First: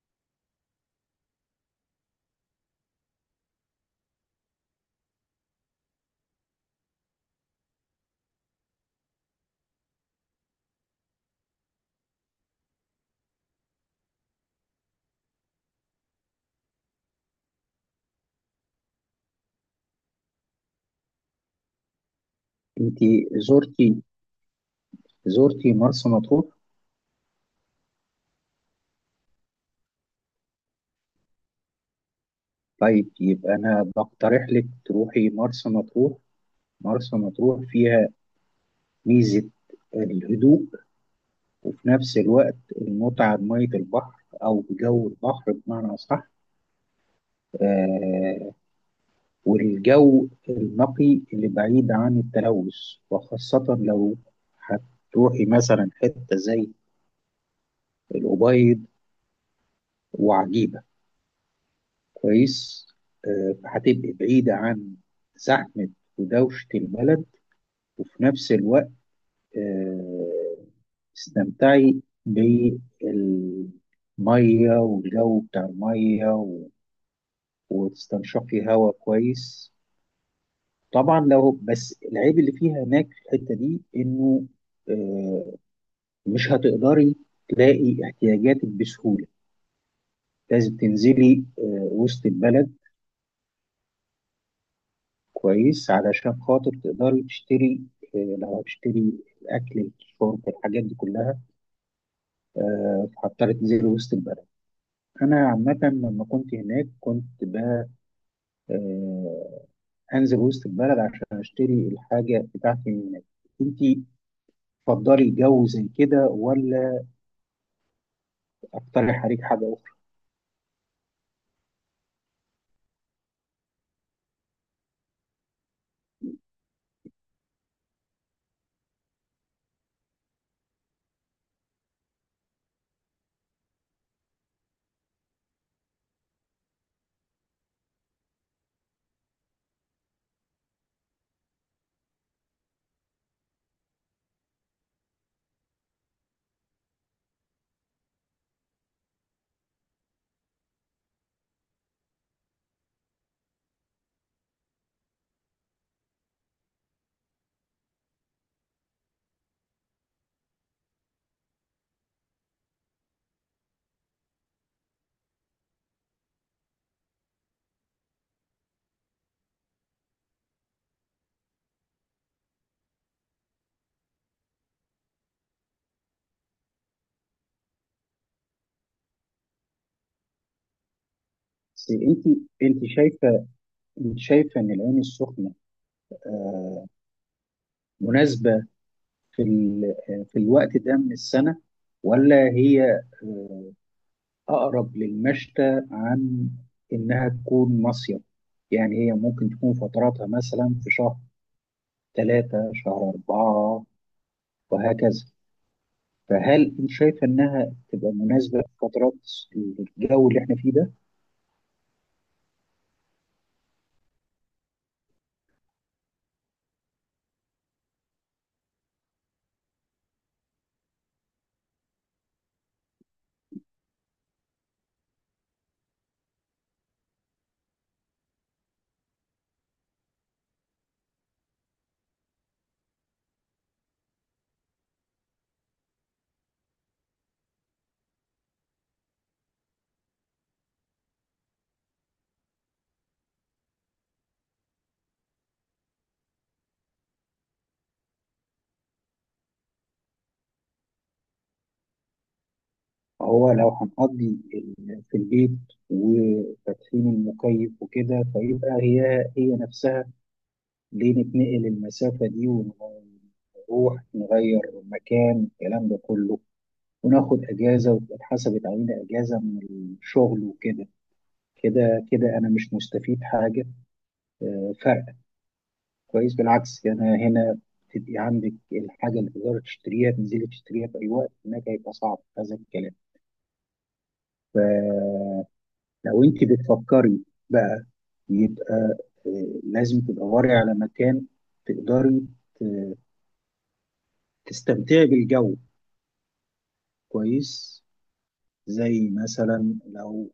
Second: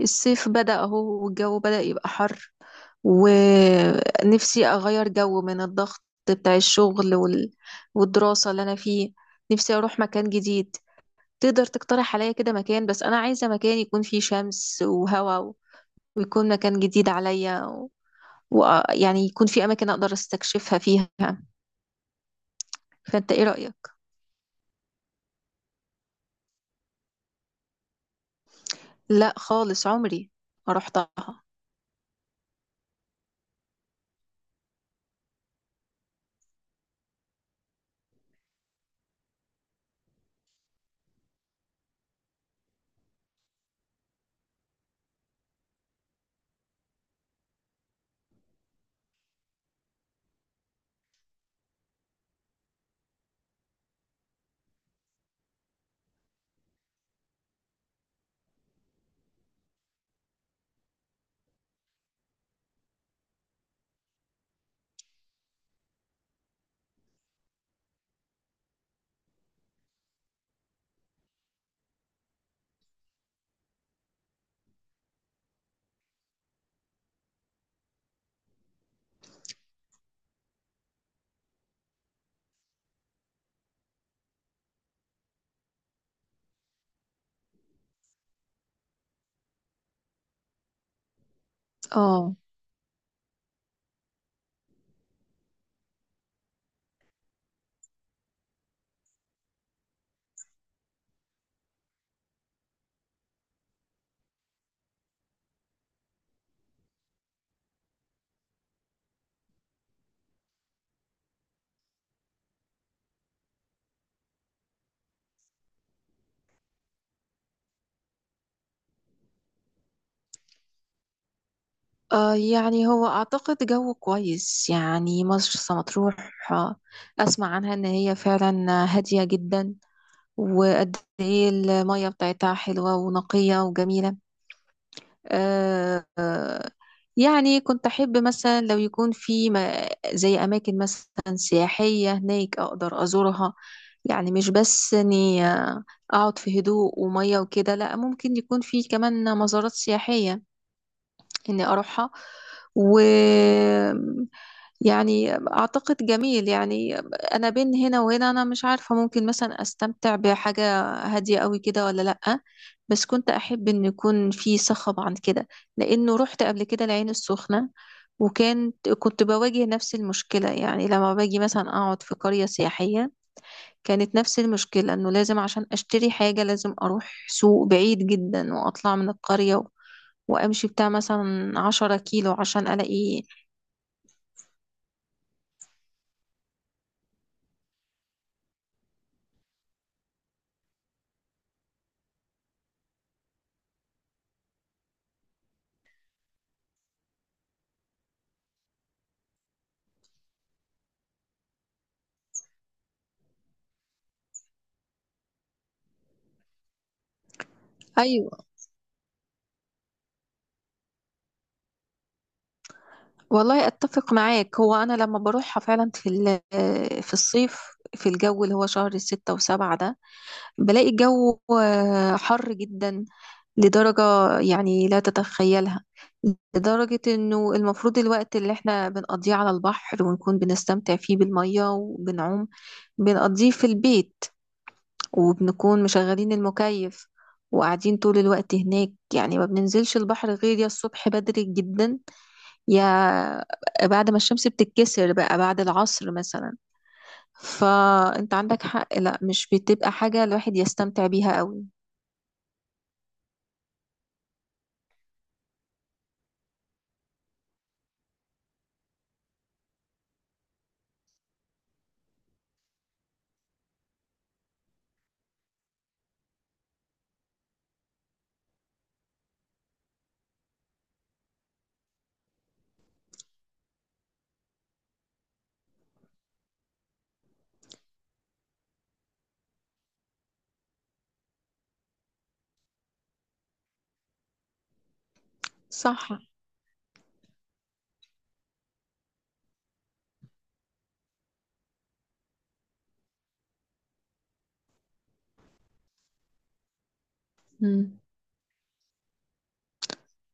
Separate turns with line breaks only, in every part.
الصيف بدأ اهو، والجو بدأ يبقى حر. ونفسي أغير جو من الضغط بتاع الشغل والدراسة اللي أنا فيه. نفسي أروح مكان جديد. تقدر تقترح عليا كده مكان؟ بس أنا عايزة مكان يكون فيه شمس وهواء ويكون مكان جديد عليا، ويعني يكون فيه أماكن أقدر استكشفها فيها.
انت
فأنت إيه رأيك؟
زرتي زرتي مرسى مطروح؟
لا خالص عمري ما رحتها.
طيب يبقى انا بقترح لك تروحي مرسى مطروح. مرسى مطروح فيها ميزة الهدوء، وفي نفس الوقت المتعة بمية البحر أو بجو البحر بمعنى أصح. آه والجو النقي اللي بعيد عن التلوث، وخاصة لو هتروحي مثلا حتة زي الأبيض وعجيبة، كويس. فهتبقي بعيدة عن زحمة ودوشة البلد، وفي نفس الوقت آه، استمتعي بالمية والجو بتاع المية وتستنشقي هواء كويس. طبعا، لو بس العيب اللي فيها هناك في الحتة دي إنه آه، مش هتقدري تلاقي احتياجاتك بسهولة، لازم تنزلي وسط
اه.
البلد، كويس، علشان خاطر تقدري تشتري، لو هتشتري الأكل الشرب الحاجات دي كلها، فهضطر تنزلي وسط البلد. أنا عامة لما كنت هناك كنت آه، أنزل وسط البلد عشان أشتري الحاجة بتاعتي من هناك. أنت تفضلي جو زي كده ولا أقترح عليك حاجة أخرى؟
آه يعني هو أعتقد جو كويس يعني مرسى مطروح. آه، أسمع عنها إن هي فعلا هادية جدا، وقد إيه المية بتاعتها حلوة ونقية وجميلة. آه آه، يعني كنت أحب مثلا لو يكون في زي أماكن مثلا سياحية هناك أقدر أزورها، يعني مش بس إني أقعد في هدوء ومية وكده، لأ ممكن يكون في كمان مزارات سياحية إني أروحها. و يعني أعتقد جميل يعني. أنا بين هنا وهنا، أنا مش عارفة ممكن مثلا أستمتع بحاجة هادية قوي كده ولا لأ. بس كنت أحب إن يكون في صخب عن كده، لأنه رحت قبل كده العين السخنة، وكانت كنت بواجه نفس المشكلة يعني لما باجي مثلا أقعد في قرية سياحية. كانت نفس المشكلة إنه لازم عشان أشتري حاجة لازم أروح سوق بعيد جدا وأطلع من القرية، وامشي بتاع مثلا
بس
عشرة كيلو عشان
أنت
الاقي.
شايفة أنت شايفة إن العين السخنة مناسبة في ال- آه، في الوقت ده من السنة، ولا هي آه، أقرب للمشتى عن إنها تكون مصيف؟ يعني هي ممكن تكون فتراتها مثلا في شهر ثلاثة شهر أربعة وهكذا. فهل أنت شايفة إنها تبقى
ايوه.
مناسبة في فترات الجو اللي إحنا فيه ده؟
والله اتفق معاك، هو انا لما بروحها فعلا في الصيف، في الجو اللي هو شهر 6 و7 ده، بلاقي الجو حر جدا، لدرجة يعني لا تتخيلها. لدرجة انه المفروض الوقت اللي احنا بنقضيه على البحر ونكون بنستمتع فيه بالمية وبنعوم، بنقضيه في البيت وبنكون مشغلين المكيف وقاعدين طول الوقت هناك. يعني ما بننزلش البحر غير يا الصبح بدري جدا، يا بعد ما الشمس بتتكسر بقى بعد العصر مثلا. فانت عندك حق، لا مش بتبقى حاجة الواحد يستمتع بيها قوي.
هو لو هنقضي في البيت وفاتحين المكيف وكده، فيبقى هي هي نفسها، ليه نتنقل المسافة دي ونروح نغير مكان الكلام ده كله، وناخد اجازه وتبقى اتحسبت علينا اجازه من الشغل وكده؟ كده كده انا مش مستفيد حاجه، فرق كويس. بالعكس، انا هنا تبقي عندك الحاجه اللي تقدري تشتريها تنزلي تشتريها في اي وقت، هناك هيبقى صعب هذا الكلام. فلو
صح.
انت بتفكري بقى، يبقى لازم تدوري على مكان تقدري ت- تستمتعي بالجو كويس،
مم.
زي مثلا لو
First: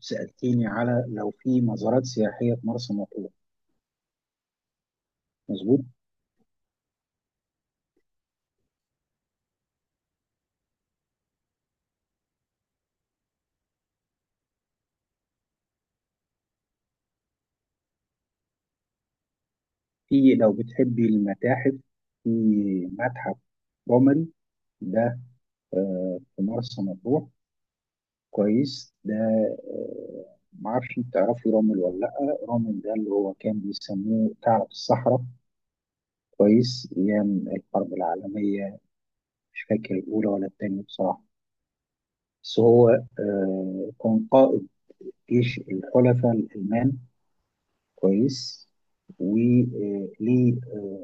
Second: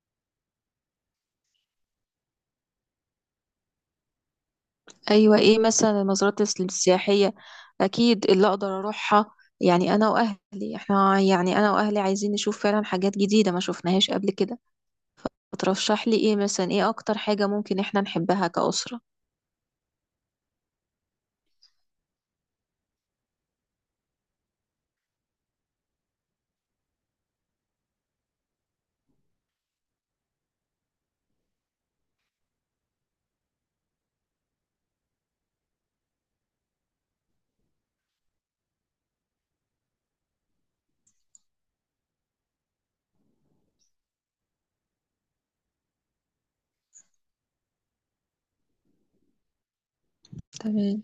سألتيني على لو في مزارات سياحية في مرسى مطروح.
ايوه، ايه
مظبوط،
مثلا المزارات السياحية اكيد اللي اقدر اروحها؟ يعني انا واهلي، احنا يعني انا واهلي عايزين نشوف فعلا حاجات جديدة ما شفناهاش قبل كده. فترشح لي ايه مثلا؟ ايه اكتر حاجة ممكن احنا نحبها كأسرة؟
في لو بتحبي المتاحف في متحف قمري ده، في مرسى مطروح، كويس ده. معرفش انت تعرفي رامل ولا لأ. رامل ده اللي هو كان بيسموه ثعلب الصحراء، كويس، أيام الحرب العالمية، مش فاكر الأولى ولا التانية بصراحة. بس هو كان قائد جيش الحلفاء الألمان، كويس. وليه
تمام.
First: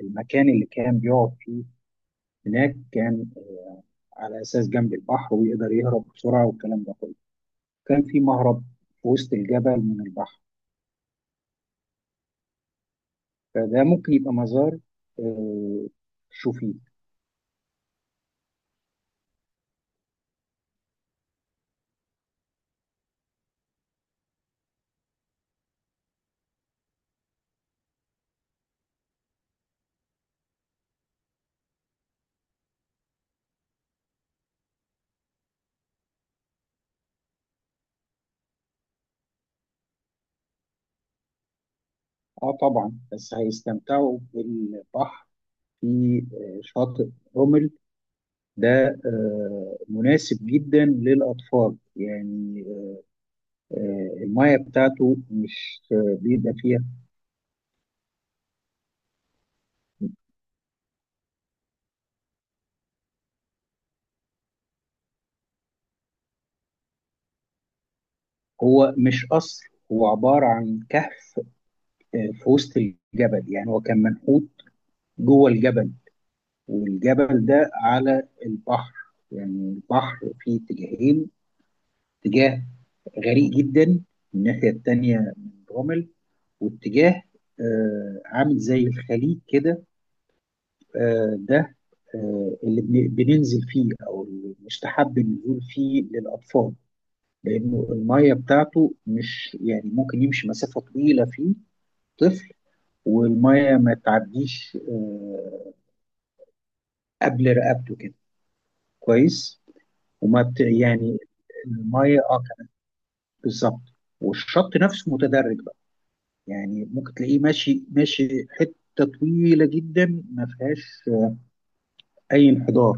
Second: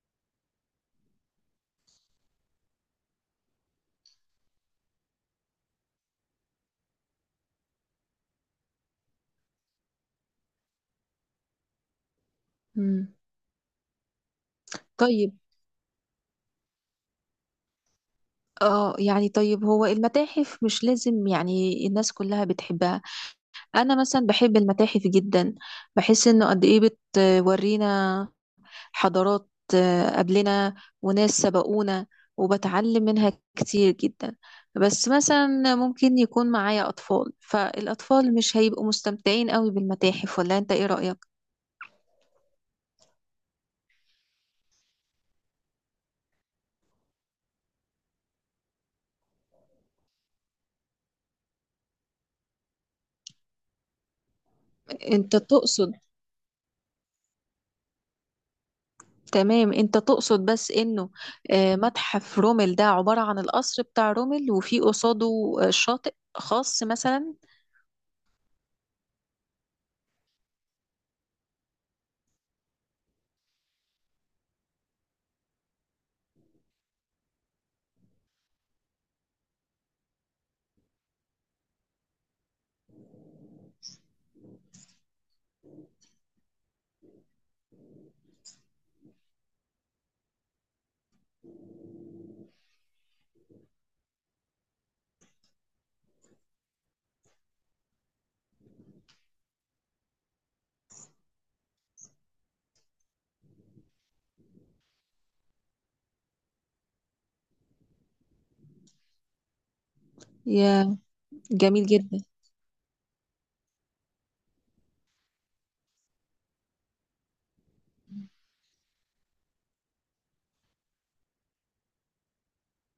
المكان اللي كان بيقعد فيه هناك كان على اساس جنب البحر ويقدر يهرب بسرعه والكلام ده كله، كان في مهرب في وسط الجبل من البحر.
مم.
فده ممكن يبقى مزار،
طيب.
آه، شوفيه.
اه يعني، طيب هو المتاحف مش لازم يعني الناس كلها بتحبها. انا مثلا بحب المتاحف جدا، بحس انه قد ايه بتورينا حضارات قبلنا، وناس سبقونا، وبتعلم منها كتير جدا. بس مثلا ممكن يكون معايا اطفال، فالاطفال مش هيبقوا مستمتعين قوي بالمتاحف، ولا انت ايه رأيك؟
اه طبعا، بس هيستمتعوا بالبحر، في شاطئ رمل ده مناسب جدا للاطفال، يعني الميه بتاعته
انت
مش
تقصد،
بيبقى فيها.
تمام انت تقصد بس انه متحف رومل ده عبارة عن القصر بتاع رومل، وفي قصاده شاطئ خاص مثلا؟
هو مش قصر، هو عبارة عن كهف في وسط الجبل، يعني هو كان منحوت جوه الجبل، والجبل ده على البحر، يعني البحر فيه اتجاهين: اتجاه غريق جدا الناحية التانية من رمل، واتجاه عامل زي الخليج كده. ده اللي بننزل فيه او اللي مستحب النزول فيه للاطفال، لانه الميه بتاعته مش، يعني ممكن يمشي مسافه طويله فيه طفل، والميه ما تعديش قبل رقبته كده، كويس.
يا،
يعني
جميل جدا.
الميه كانت بالظبط، والشط نفسه متدرج بقى، يعني ممكن تلاقيه ماشي ماشي حته طويله جدا ما فيهاش اي انحدار،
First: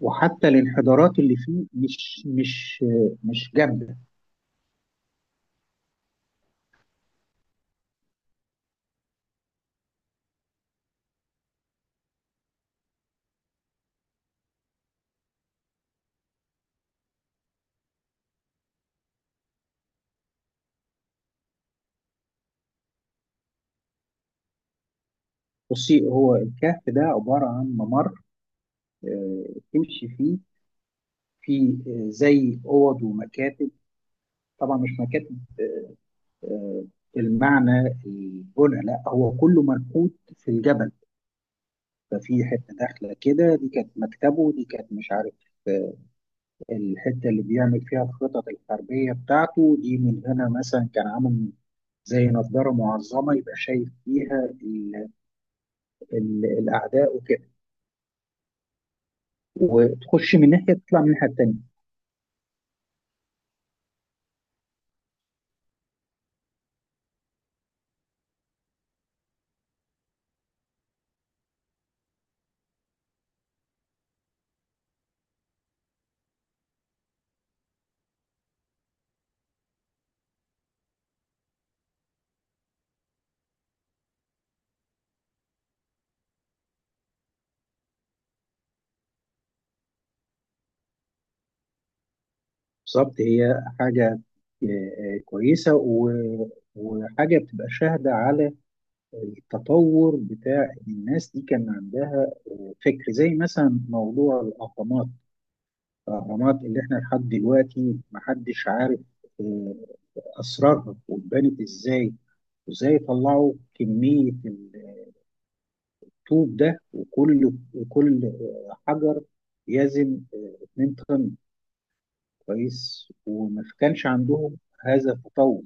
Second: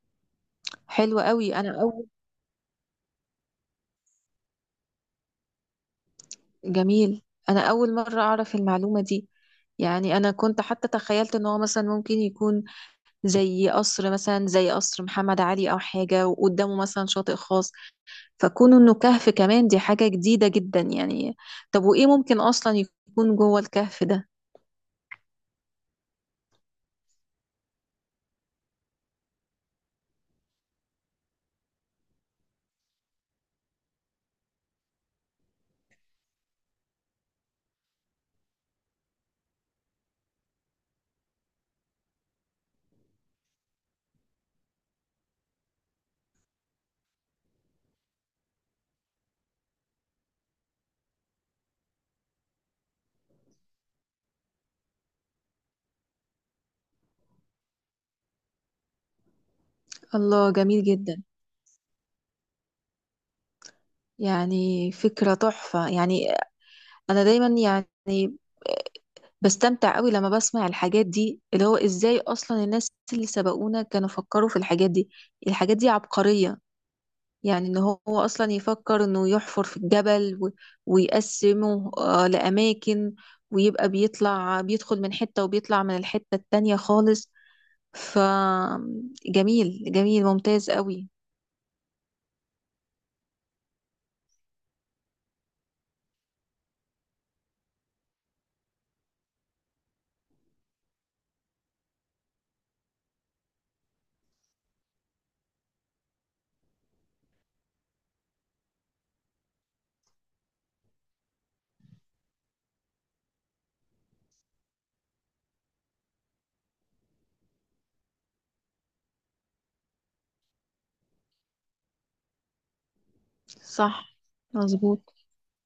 وحتى الانحدارات
حلو
اللي
قوي.
فيه
انا اول
مش جامده.
جميل، انا اول مرة اعرف المعلومة دي. يعني انا كنت حتى تخيلت ان هو مثلا ممكن يكون زي قصر مثلا زي قصر محمد علي او حاجة، وقدامه مثلا شاطئ خاص، فكون انه كهف كمان دي حاجة جديدة جدا يعني. طب وايه ممكن اصلا يكون جوه الكهف ده؟
بصي، هو الكهف ده عباره عن ممر آه، تمشي فيه، في زي اوض ومكاتب، طبعا مش مكاتب، آه، المعنى البنى، لا هو كله منحوت في الجبل. ففي حته داخله كده دي كانت مكتبه، دي كانت مش عارف آه، الحته اللي بيعمل فيها الخطط الحربيه بتاعته، دي من هنا مثلا كان عامل زي نظاره معظمه يبقى شايف فيها ال ال الاعداء وكده، وتخش من
الله،
ناحيه
جميل
تطلع من
جدا،
الناحيه التانيه.
يعني فكرة تحفة يعني. أنا دايما يعني بستمتع قوي لما بسمع الحاجات دي، اللي هو إزاي أصلا الناس اللي سبقونا كانوا فكروا في الحاجات دي. الحاجات دي عبقرية يعني، إن هو أصلا يفكر إنه يحفر في الجبل ويقسمه لأماكن، ويبقى بيطلع بيدخل من حتة وبيطلع من الحتة التانية خالص. فجميل جميل ممتاز قوي.
بالظبط، هي حاجه كويسه وحاجه بتبقى شاهده على التطور بتاع الناس دي، كان عندها فكر، زي مثلا موضوع الأهرامات. الأهرامات اللي احنا لحد دلوقتي محدش عارف آه، أسرارها واتبنت ازاي، وازاي طلعوا كمية الطوب ده، وكل حجر يزن 2 طن، كويس، وما كانش
صح،
عندهم هذا
مظبوط.
التطور.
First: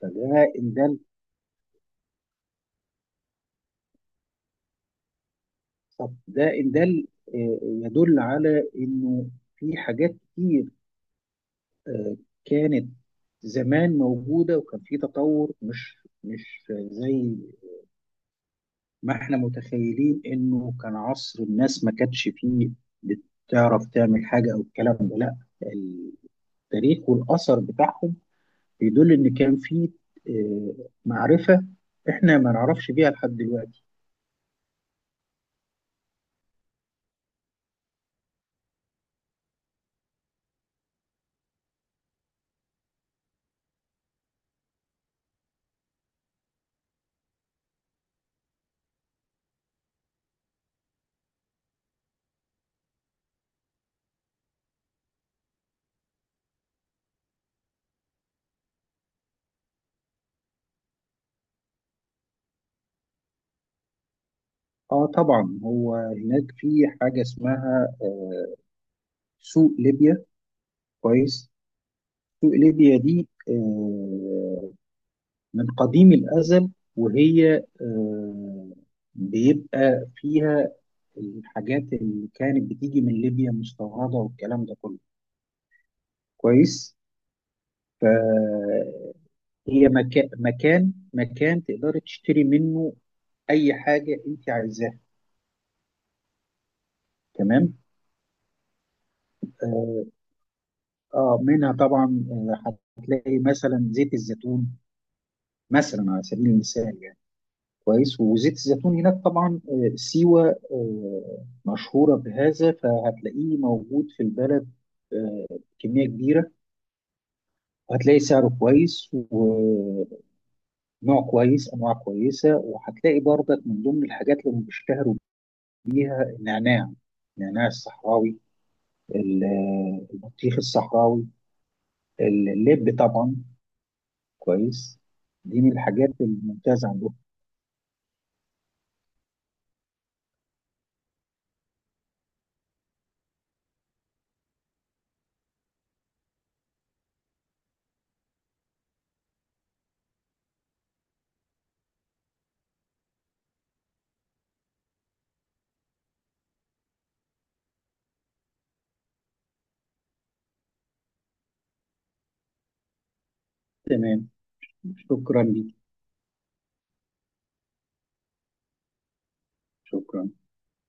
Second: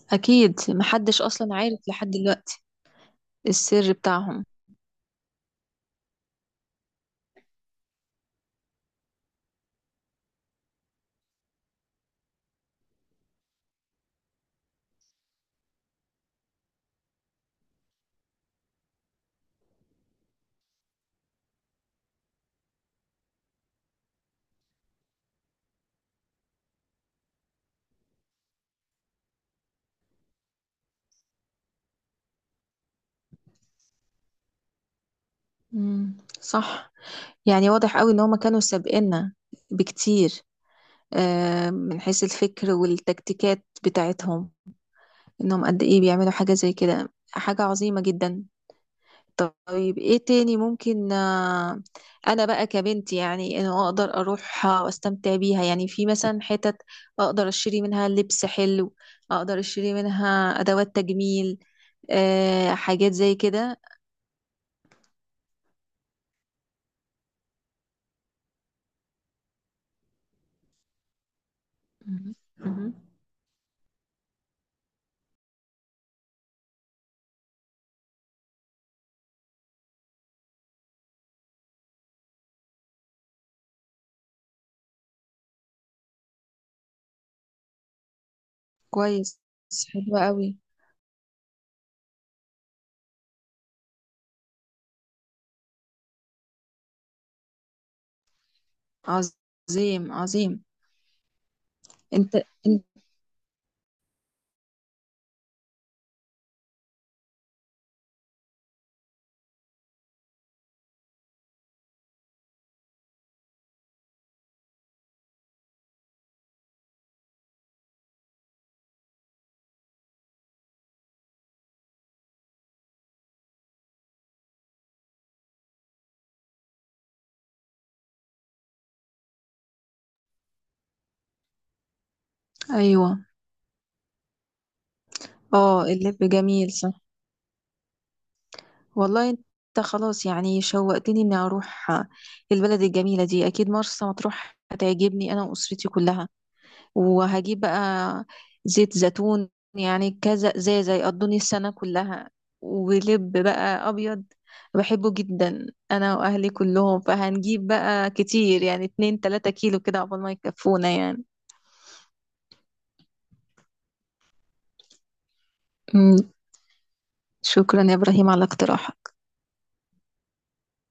فده
أكيد
إن ده
محدش أصلا عارف لحد دلوقتي السر بتاعهم.
ده إن ده يدل على إنه في حاجات كتير آه، كانت زمان موجودة، وكان في تطور، مش مش زي ما احنا متخيلين، انه كان عصر الناس ما كانتش فيه بتعرف تعمل حاجة او الكلام ده، لا. التاريخ والأثر بتاعهم بيدل ان كان فيه معرفة احنا ما نعرفش بيها لحد دلوقتي.
مم. صح. يعني واضح قوي ان هما كانوا سابقنا بكتير، من حيث الفكر والتكتيكات بتاعتهم، انهم قد ايه بيعملوا حاجة زي كده، حاجة عظيمة جدا. طيب ايه تاني ممكن، انا بقى كبنت يعني انه اقدر اروحها واستمتع بيها؟ يعني في مثلا حتت اقدر اشتري منها لبس حلو، اقدر اشتري منها ادوات تجميل، حاجات زي كده؟
اه طبعا، هو هناك في حاجة اسمها سوق ليبيا، كويس.
مم.
سوق
مم.
ليبيا دي من قديم الأزل، وهي آه، بيبقى فيها الحاجات اللي كانت بتيجي من ليبيا مستوردة والكلام ده كله، كويس.
كويس.
فهي
حلو
مكان
قوي.
مكان مكان تقدري تشتري منه أي حاجة أنت عايزاها، تمام. اه
عظيم عظيم.
منها طبعا
انت, انت.
هتلاقي مثلا زيت الزيتون، مثلا على سبيل المثال يعني. كويس، وزيت الزيتون هناك طبعا سيوة مشهورة بهذا، فهتلاقيه موجود في البلد آه، كمية كبيرة، وهتلاقي سعره كويس ونوع كويس، أنواع كويسة. وهتلاقي برضك من ضمن الحاجات اللي هم بيشتهروا بيها النعناع، النعناع الصحراوي، البطيخ الصحراوي، اللب
ايوه.
طبعا، كويس، دي من
اه
الحاجات
اللب جميل، صح.
الممتازة عندهم.
والله انت خلاص يعني شوقتني اني اروح البلد الجميله دي. اكيد مرسى مطروح هتعجبني انا واسرتي كلها. وهجيب بقى زيت زيتون، يعني كذا ازازه يقضوني السنه كلها. ولب بقى ابيض، بحبه جدا انا واهلي كلهم. فهنجيب بقى كتير يعني 2 3 كيلو كده عقبال ما يكفونا يعني.
تمام، شكرا ليك،
شكرا يا إبراهيم على الاقتراح.
شكرا.